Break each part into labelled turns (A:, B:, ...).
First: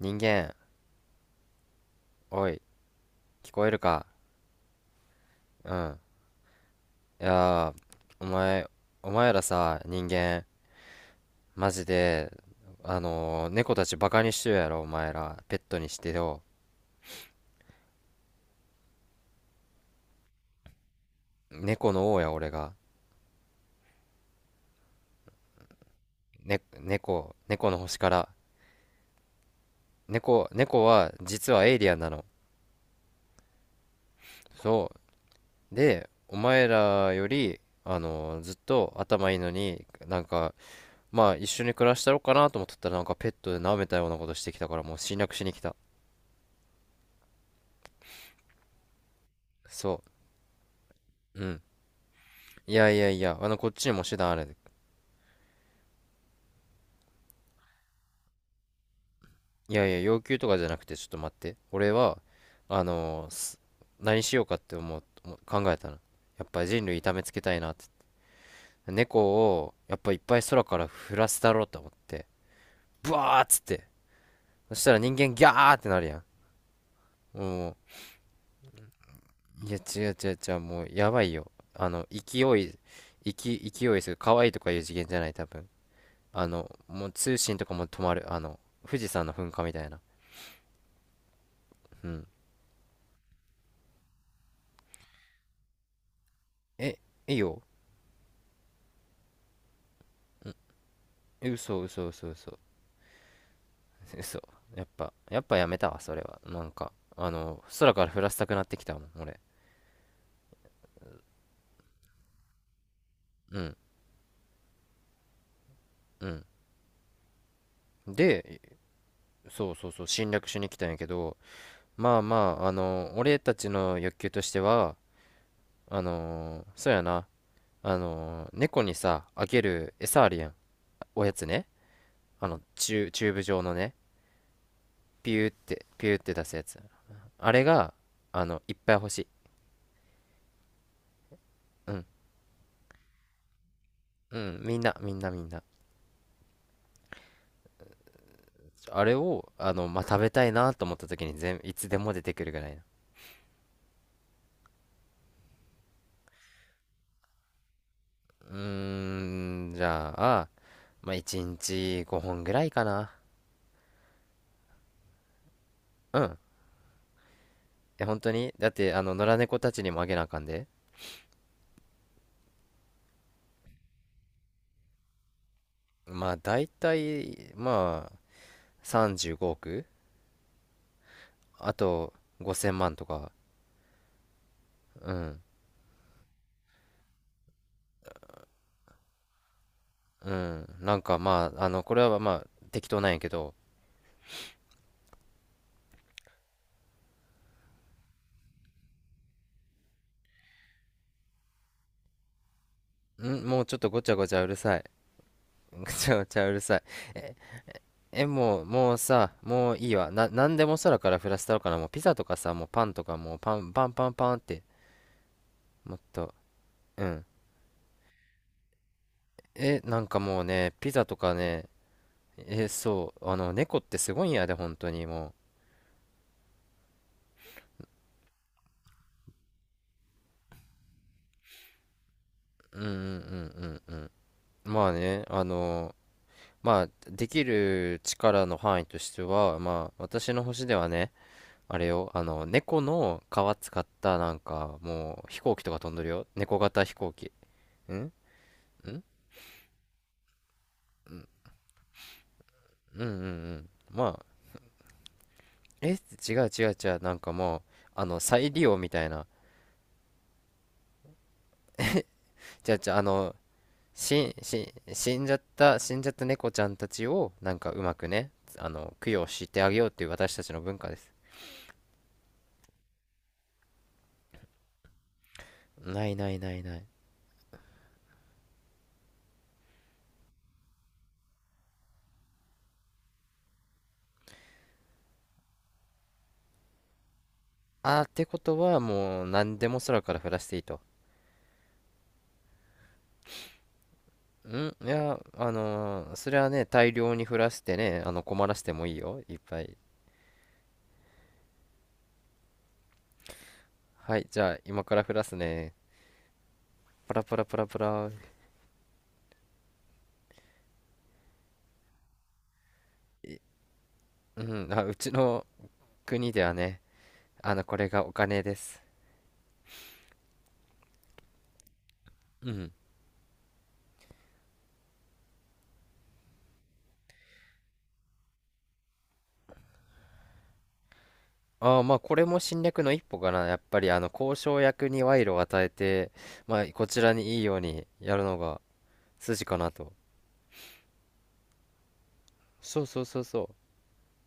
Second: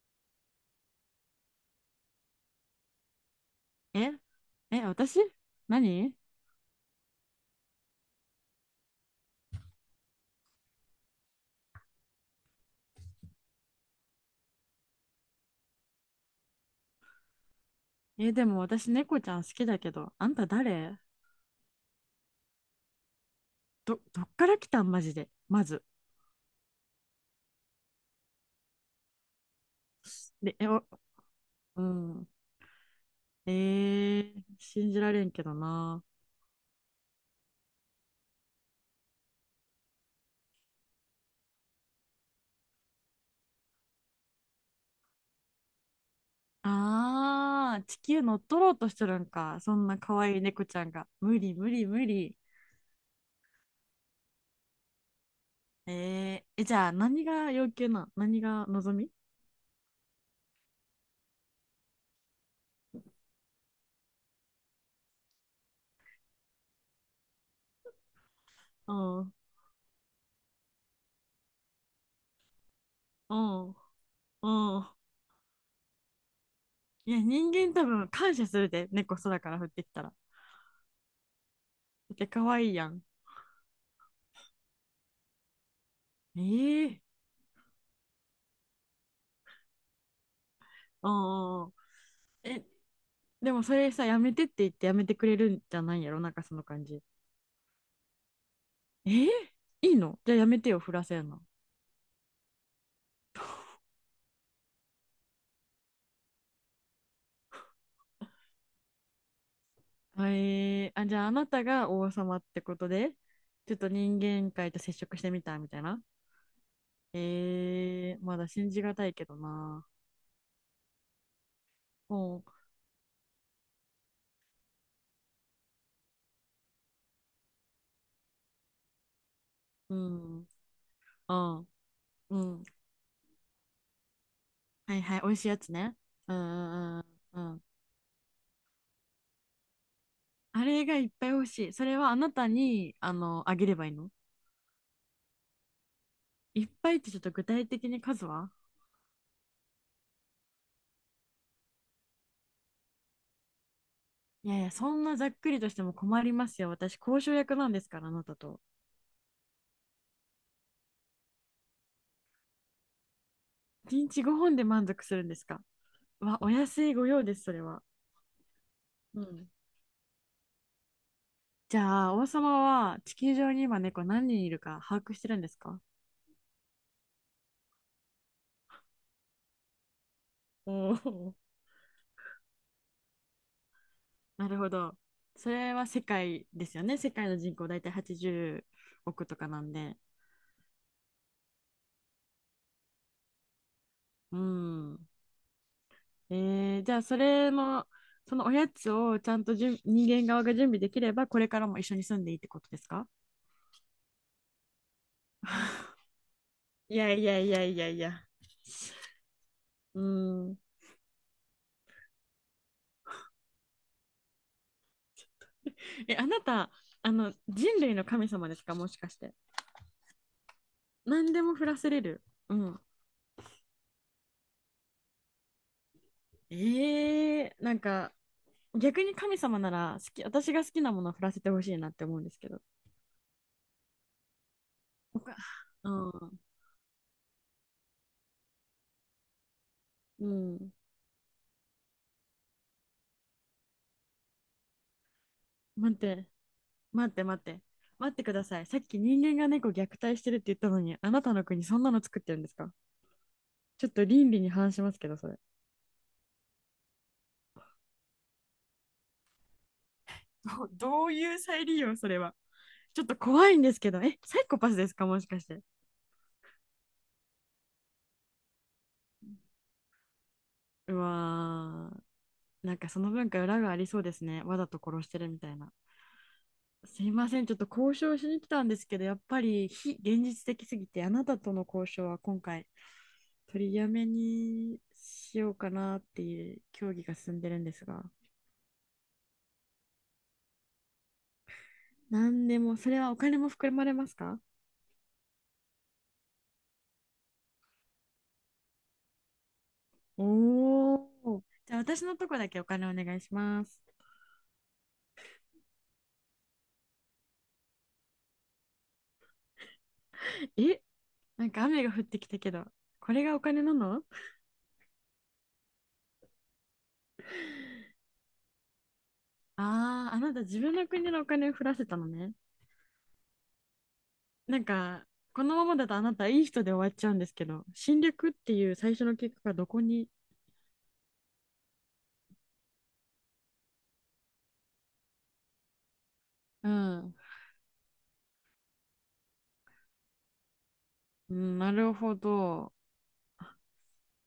A: 人間、おい、聞こえるか？
B: ええ、私？
A: うん。
B: 何？
A: いやー、お前、お前らさ、人間、マジで、猫たちバカにしてるやろ、お前ら。ペットにしてよ。
B: え、でも私猫ちゃん好きだけど、あんた誰？
A: 猫の王や、俺が。
B: どっから来たんマジで。まず。
A: ね、猫の星から。
B: で、え、お、
A: 猫は、実はエイ
B: う
A: リアンなの。
B: ん。えー、信
A: そ
B: じられんけど
A: う。
B: な。
A: で、お前らより、ずっと頭いいのに、なんか、まあ、一緒に暮らしたろうかなと思っとったら、なんかペットで舐めたようなことしてきたから、もう侵略しに来た。
B: あー、地球乗っ取ろうとしてるんか。そんな
A: そ
B: 可愛い猫ちゃんが。無
A: う。う
B: 理
A: ん。
B: 無理無理。
A: いやいやいや、あの、こっちにも手段ある。
B: えー、え、じゃあ何が要求なん？何が望み？
A: いやいや、要求とかじゃなくて、ちょっと待って。俺は、あのーす何しようかって思う考えたの。やっぱり人類痛めつけたいなって。
B: う
A: 猫
B: ん、う
A: を、やっぱいっぱい空から降らせたろうと思って。ブ
B: ん、
A: ワーっつっ
B: う
A: て。そしたら
B: ん。
A: 人間ギャーってなるや
B: いや、
A: ん。
B: 人間
A: も
B: 多分感謝するで、猫空から降
A: う、
B: っ
A: いや、
B: てき
A: 違
B: たら。だ
A: う違う違う、もう、やばいよ。あの、
B: って可愛いやん。
A: 勢勢いする。可愛いとかいう次元じゃない、多分。あの、
B: ええ。
A: もう通信とかも止まる。あの、富士山の噴火みたいな。
B: ああ。
A: うん。
B: え、でもそれさ、やめてって言ってやめてくれるんじゃないんやろ、なんかその感
A: え、
B: じ。
A: いいよ。
B: えー、いいの？じゃあやめてよ、振らせんの。
A: 嘘嘘 嘘。やっぱやめたわ、それは。なんかあの空から降らせたくなってきたもん、俺。
B: はい。あ、じゃああなたが王様ってことで、
A: う
B: ちょ
A: ん
B: っと人間界と接触してみたみたいな。
A: うん。
B: えー、まだ
A: で、
B: 信じがたいけど
A: そう
B: な。
A: そうそう、侵略しに来たんやけど、まあま
B: ほ
A: ああの俺たちの欲求としては、あのそうやな、あの猫にさあげる
B: う、う
A: 餌あるや
B: ん、
A: ん。おやつ
B: あ、
A: ね。
B: う
A: あの
B: ん。
A: チューブ状のね。
B: はいはい、美
A: ピ
B: 味し
A: ュ
B: い
A: ーっ
B: やつ
A: て
B: ね。
A: ピューっ
B: う
A: て
B: ん
A: 出すやつ、
B: うんうん。
A: あ
B: うん。
A: れが、あのいっぱい欲しい。
B: あれがいっぱい欲しい。そ
A: う
B: れ
A: ん
B: はあなたに、あの、あげればいいの？
A: うん。みんな。
B: いっぱいってちょっと具体的に数は？
A: あれを、あの、まあ、食べたいなと思った時に全、いつでも出てくるぐらいな。
B: いやいや、そんなざっくりとしても困りますよ。私、交渉役なんですから、あなた
A: う
B: と。
A: ーん、じゃあ、まあ、1日5本ぐらいかな。
B: 1日5本で満足するんですか？
A: うん。
B: わ、お安いご用です、それは。
A: え、本当にだって、あの、
B: う
A: 野良
B: ん。
A: 猫たちにもあげなあかんで。
B: じゃあ、王様は地球上に今猫何人いるか把握してるんですか？
A: まあ、大体、まあ、35億
B: おー。
A: あと、5000万とか。
B: なるほど。
A: うん。
B: それは世界ですよね。世界の人口大体80億とかなんで。
A: うん。なんか、まあ、あの、これはまあ、適当なんやけど。
B: うん。えー、じゃあ、それの、そのおやつをちゃんとじゅん人間側が準備できれば、これからも一緒に住んでいいってことですか？
A: ん、もうちょっとごちゃごちゃうるさい。ごちゃごちゃうるさい。
B: いやいやいやいやい
A: え、
B: や。
A: もう、もうさ、もういい
B: う
A: わ。な、なん
B: ん。
A: でも空から降らせたろかな。もうピザとかさ、もうパンとか、もうパン、パンパンパンって、もっ
B: え、あ
A: と、
B: なた、
A: う
B: あ
A: ん。
B: の、人類の神様ですか、もしかして。
A: え、なんかもうね、ピザと
B: 何
A: か
B: でも降
A: ね、
B: らせれる。う
A: え、
B: ん。
A: そう、あの、猫ってすごいんやで、本当にも
B: ええ、なんか、逆に神様なら、好き、私が好きなものを降らせてほしいなって思うんですけど。
A: う。んううん。まあね、
B: 僕は。
A: あ
B: う
A: の、
B: ん。
A: まあ、できる力の範囲としては、まあ、
B: う
A: 私の星
B: ん。
A: ではね、あれよ、あの、猫の皮使った、なんか、もう、飛行機とか飛
B: 待
A: ん
B: っ
A: でるよ。
B: て、
A: 猫型飛
B: 待
A: 行
B: って
A: 機。
B: 待って。
A: んん。
B: 待ってください。さっ
A: う
B: き
A: ん
B: 人間が猫虐待してるって言ったのに、あなたの国そんなの作ってるんですか？
A: うん。
B: ちょっと
A: まあ、
B: 倫理に反しますけど、それ。
A: え、違う、なんかもう、あの、再利用みたいな。
B: どういう再利用、それは。
A: じゃあ、
B: ち
A: あ
B: ょっと
A: の、
B: 怖いんですけど、え、サイコパスですか、もしかして。
A: 死んじゃった猫ちゃんたちを、なんかうまくね、あの、供養してあげようっていう私たちの文化
B: う
A: です。
B: わー、なんかその文化裏がありそうですね。わざと殺してるみたいな。
A: ない。
B: すいません、ちょっと交渉しに来たんですけど、やっぱり非現実的すぎて、あなたとの交渉は今回取りやめにしようかなっていう協議が進んでるんです
A: あー、
B: が、
A: ってことは、もう、何でも空から降らしていいと。
B: 何でも、それはお金も含まれますか？
A: ん、いや、それはね、大量に降らしてね、あの、困らせてもいいよ、いっぱい。
B: おおー。じゃあ私のとこだけお金お願いします。
A: はい、じゃあ、今から降らすね。パラパラパラパラ。
B: え、なんか雨が降ってきたけど、これが
A: い、
B: お金なの？
A: うん、あ、うちの国ではね、あの、これがお金です。
B: ああー、あなた自分の国のお金を降らせたのね。
A: うん。
B: なんか、このままだとあなたいい人で終わっちゃうんですけど、侵略っていう最初の結果がどこに、
A: ああ、まあこれも侵略の一歩かな。やっぱりあの交渉役に賄賂を与えて、まあ
B: う
A: こちら
B: ん、
A: にいいようにやるのが筋かなと。
B: うん、なるほど。
A: そうそうそうそう。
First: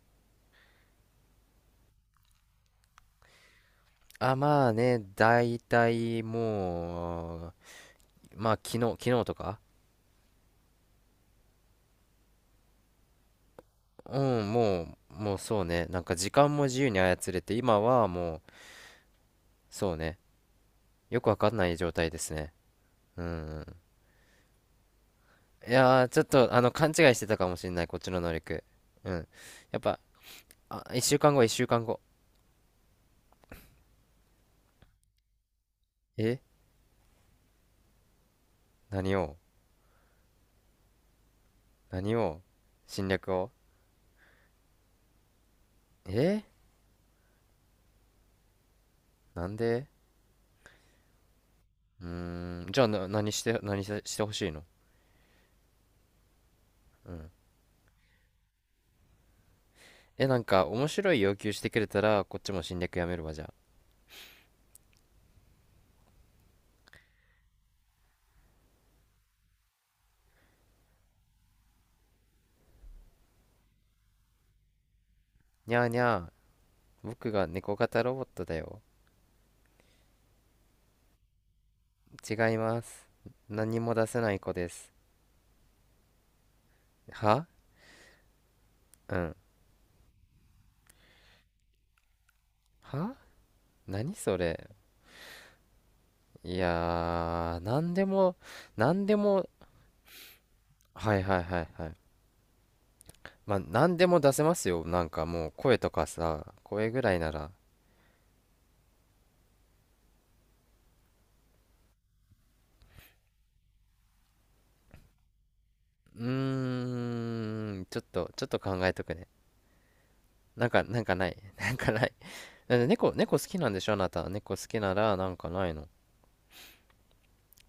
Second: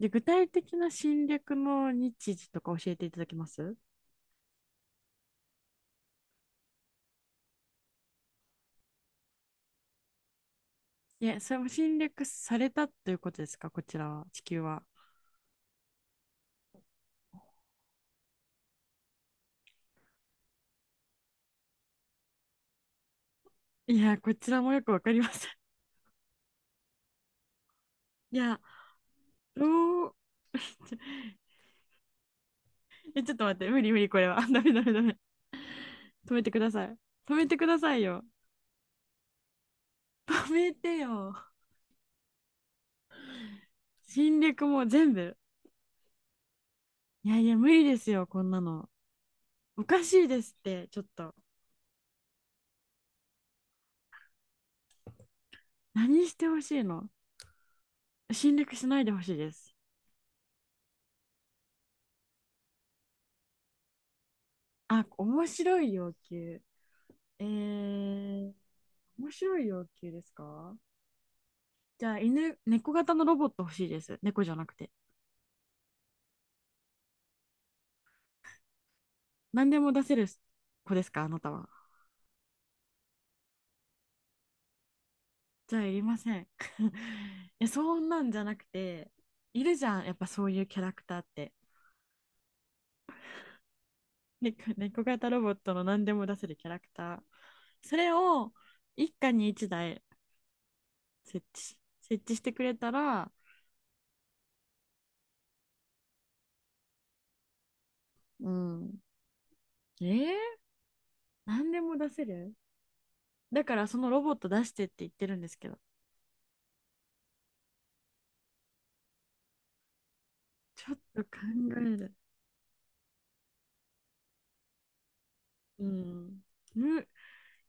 B: で、具体的な侵略の日時とか教えていただけます？
A: あ、まあね、だいたいもう、まあ昨日とか。
B: いや、それも侵略されたということですか、こちら
A: う
B: は、地
A: ん、
B: 球
A: も
B: は。
A: う、もうそうね。なんか時間も自由に操れて、今はもう、そうね。よくわかんない状態ですね。うん。
B: いや、こちらもよくわかりません。
A: いやー、ちょっとあの勘違いしてたかもしれない、こっちの能
B: いや、
A: 力。うん。やっぱ、
B: どう、
A: あ、
B: ちょ
A: 一週間後。
B: ちょっと待って、無理無理、これは。ダメダメダメ。止
A: え、
B: めてください。止めてくださいよ。
A: 何を？
B: 止めてよ。
A: 何を？侵略を？
B: 侵略も全部。
A: え、
B: いやいや、無理ですよ、こんなの。
A: なん
B: お
A: で？
B: かしいですって、ちょっと。
A: うーん、じゃあな、何せしてほしいの？
B: 何してほしいの？
A: うん。
B: 侵略しないでほしいです。
A: え、なんか、面白い要求してくれたら、こっちも侵略やめるわ、じゃあ。
B: あ、面白い要求。えー、面白い要求ですか？じゃあ、犬、猫型のロボット欲しいです。猫じゃなくて。
A: にゃーにゃー、僕が猫型ロボットだよ。
B: 何でも出せる子ですか、あなたは。
A: 違います。何も出せない子です。
B: じゃあ、いりません。い
A: は、
B: や、そんなんじゃなくて、
A: うん。
B: いるじゃん、やっぱそういうキャラクターって。
A: 何それ？
B: 猫型ロボットの何でも出せる
A: い
B: キャラクター。
A: やー、
B: それを
A: 何
B: 一
A: で
B: 家
A: も、
B: に一台
A: はいはいはいはい。
B: 設置してくれたら、
A: まあ、何でも出せますよ。なんかもう、声とかさ、声ぐらいなら。
B: うん。えー、何でも出せる、だからそのロボット出してって言ってるんですけど、
A: うーん、ちょっと考えとくね。なんか、
B: ちょ
A: な
B: っ
A: んか
B: と
A: な
B: 考
A: い。なんか
B: え
A: ない。
B: る。
A: だって猫好きなんでしょあなた。猫好きなら、なんかない
B: う
A: の？
B: ん。む、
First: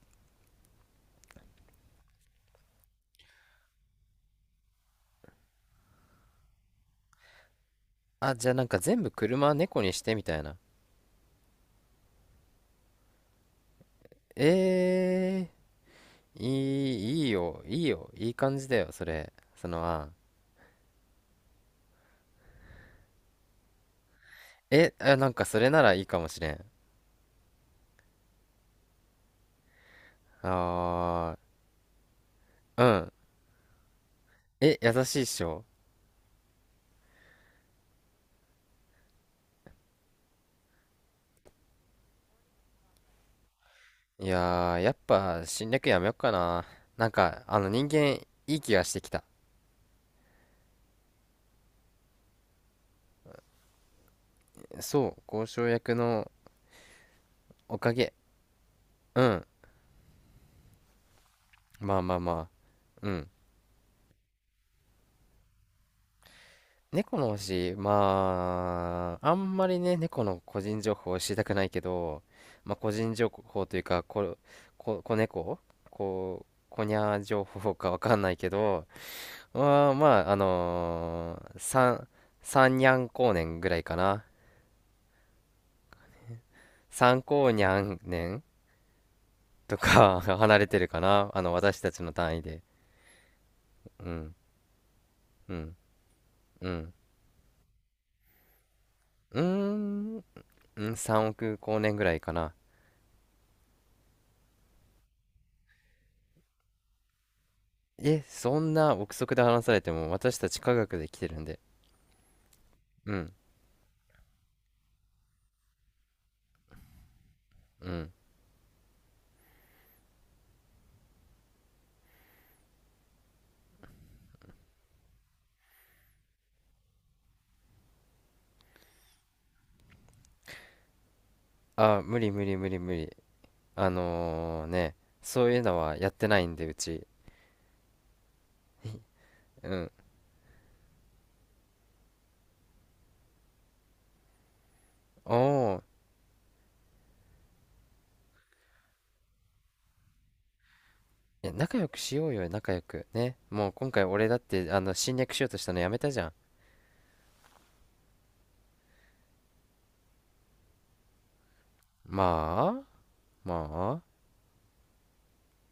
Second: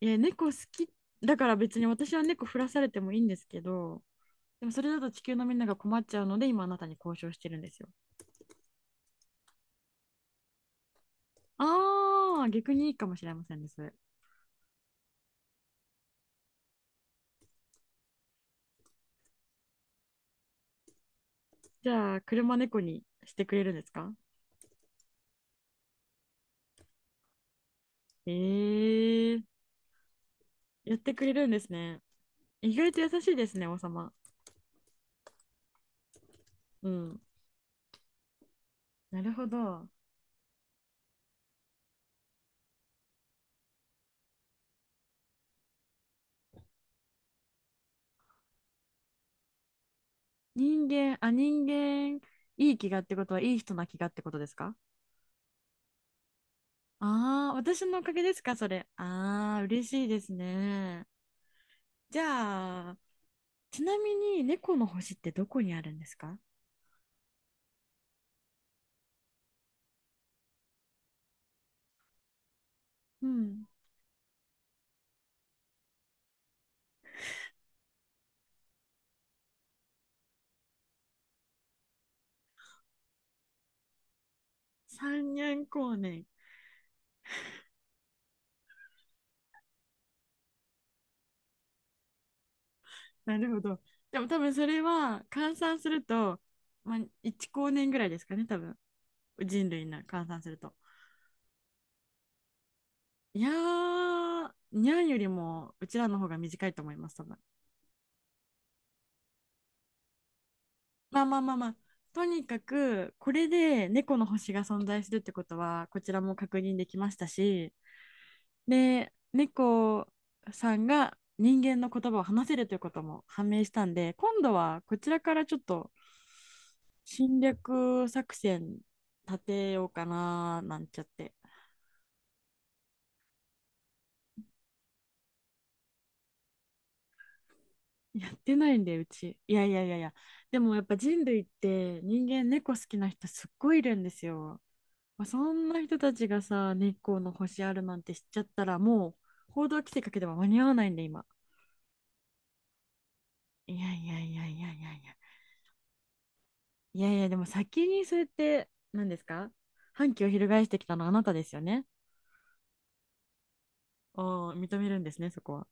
B: いや、猫好き。だから別に私は猫振らされてもいいんですけど、でもそれだと地球のみんなが困っちゃうので、今あなたに交渉してるんですよ。
A: あ、じゃあなんか全部車猫にしてみたいな。
B: ああ、逆にいいかもしれませんね、それ。
A: えー、いいよ、いいよ。いい感じだよ、それ。その案。
B: じゃあ、車猫にしてくれるんですか？
A: え、あ、なんかそれならいいかもしれん。
B: ええー。やってくれ
A: あ
B: るんですね。意
A: ー、う
B: 外と
A: ん。
B: 優しいですね、王様。
A: え、優しいっしょ？
B: うん。なるほど。
A: いやー、やっぱ侵略やめよっかな。なんか、あの人間、いい気がしてきた。
B: 人間、あ、人間、いい気がってことは、いい人な気がってことですか？
A: そう、交渉役の
B: ああー、
A: お
B: 私
A: か
B: のおか
A: げ。
B: げですか、それ。
A: うん。
B: ああ、嬉しいですね。
A: まあまあ
B: じ
A: ま
B: ゃあ、
A: あ。うん。
B: ちなみに、猫の星ってどこにあるんですか？
A: 猫の星、まあ、あんまりね、猫の個人情報を知りたくないけど、まあ個人情
B: う
A: 報
B: ん。
A: というか、子猫、こにゃー情報かわかんないけど、まあまあ、三にゃん光年ぐらいかな。
B: 三年光年。
A: 三光にゃん年とか 離れてるかな。あの、私たちの単位で。
B: なるほど。
A: う
B: でも
A: ん、
B: 多分それは、
A: う
B: 換
A: ん、
B: 算すると、
A: うん。
B: まあ、1光年ぐらいですかね、多分。
A: うー
B: 人類の
A: ん、う
B: 換算すると。
A: ねん、3億光年ぐらいかな。
B: いやー、にゃんよりもうちらの方が短いと思います、多分。
A: え、そんな憶測で話されても私たち科学で来
B: まあ
A: て
B: ま
A: る
B: あ
A: ん
B: まあ
A: で。
B: まあ、とにか
A: う
B: く、こ
A: ん、
B: れで猫の星が存在するってことは、こちらも確認できましたし、
A: うん。
B: で、猫さんが人間の言葉を話せるということも判明したんで、今度はこちらからちょっと侵略作戦立てようかな、なんちゃって。
A: あ、無理無理。ね、そういうのはやってないんで、うち。
B: やってないんで、うち。いや
A: う
B: いやい
A: ん。
B: やいや。でもやっぱ人類って人間猫好きな人すっごいいるんですよ。まあ
A: お
B: そんな
A: お。
B: 人たちがさ、日光の星あるなんて知っちゃったら、もう報道規制かけては間に合わないんで、今。
A: いや、仲良くしようよ、仲良く。ね。もう
B: い
A: 今
B: や
A: 回
B: いや
A: 俺
B: い
A: だっ
B: やい
A: て、
B: や
A: あ
B: いや
A: の、
B: い
A: 侵
B: や。
A: 略しようとしたのやめたじゃん。
B: いやいや、でも先にそうやって、何ですか？反旗を翻してきたのはあなたですよね。
A: まあ、まあ。
B: ああ、認めるんですね、そこは。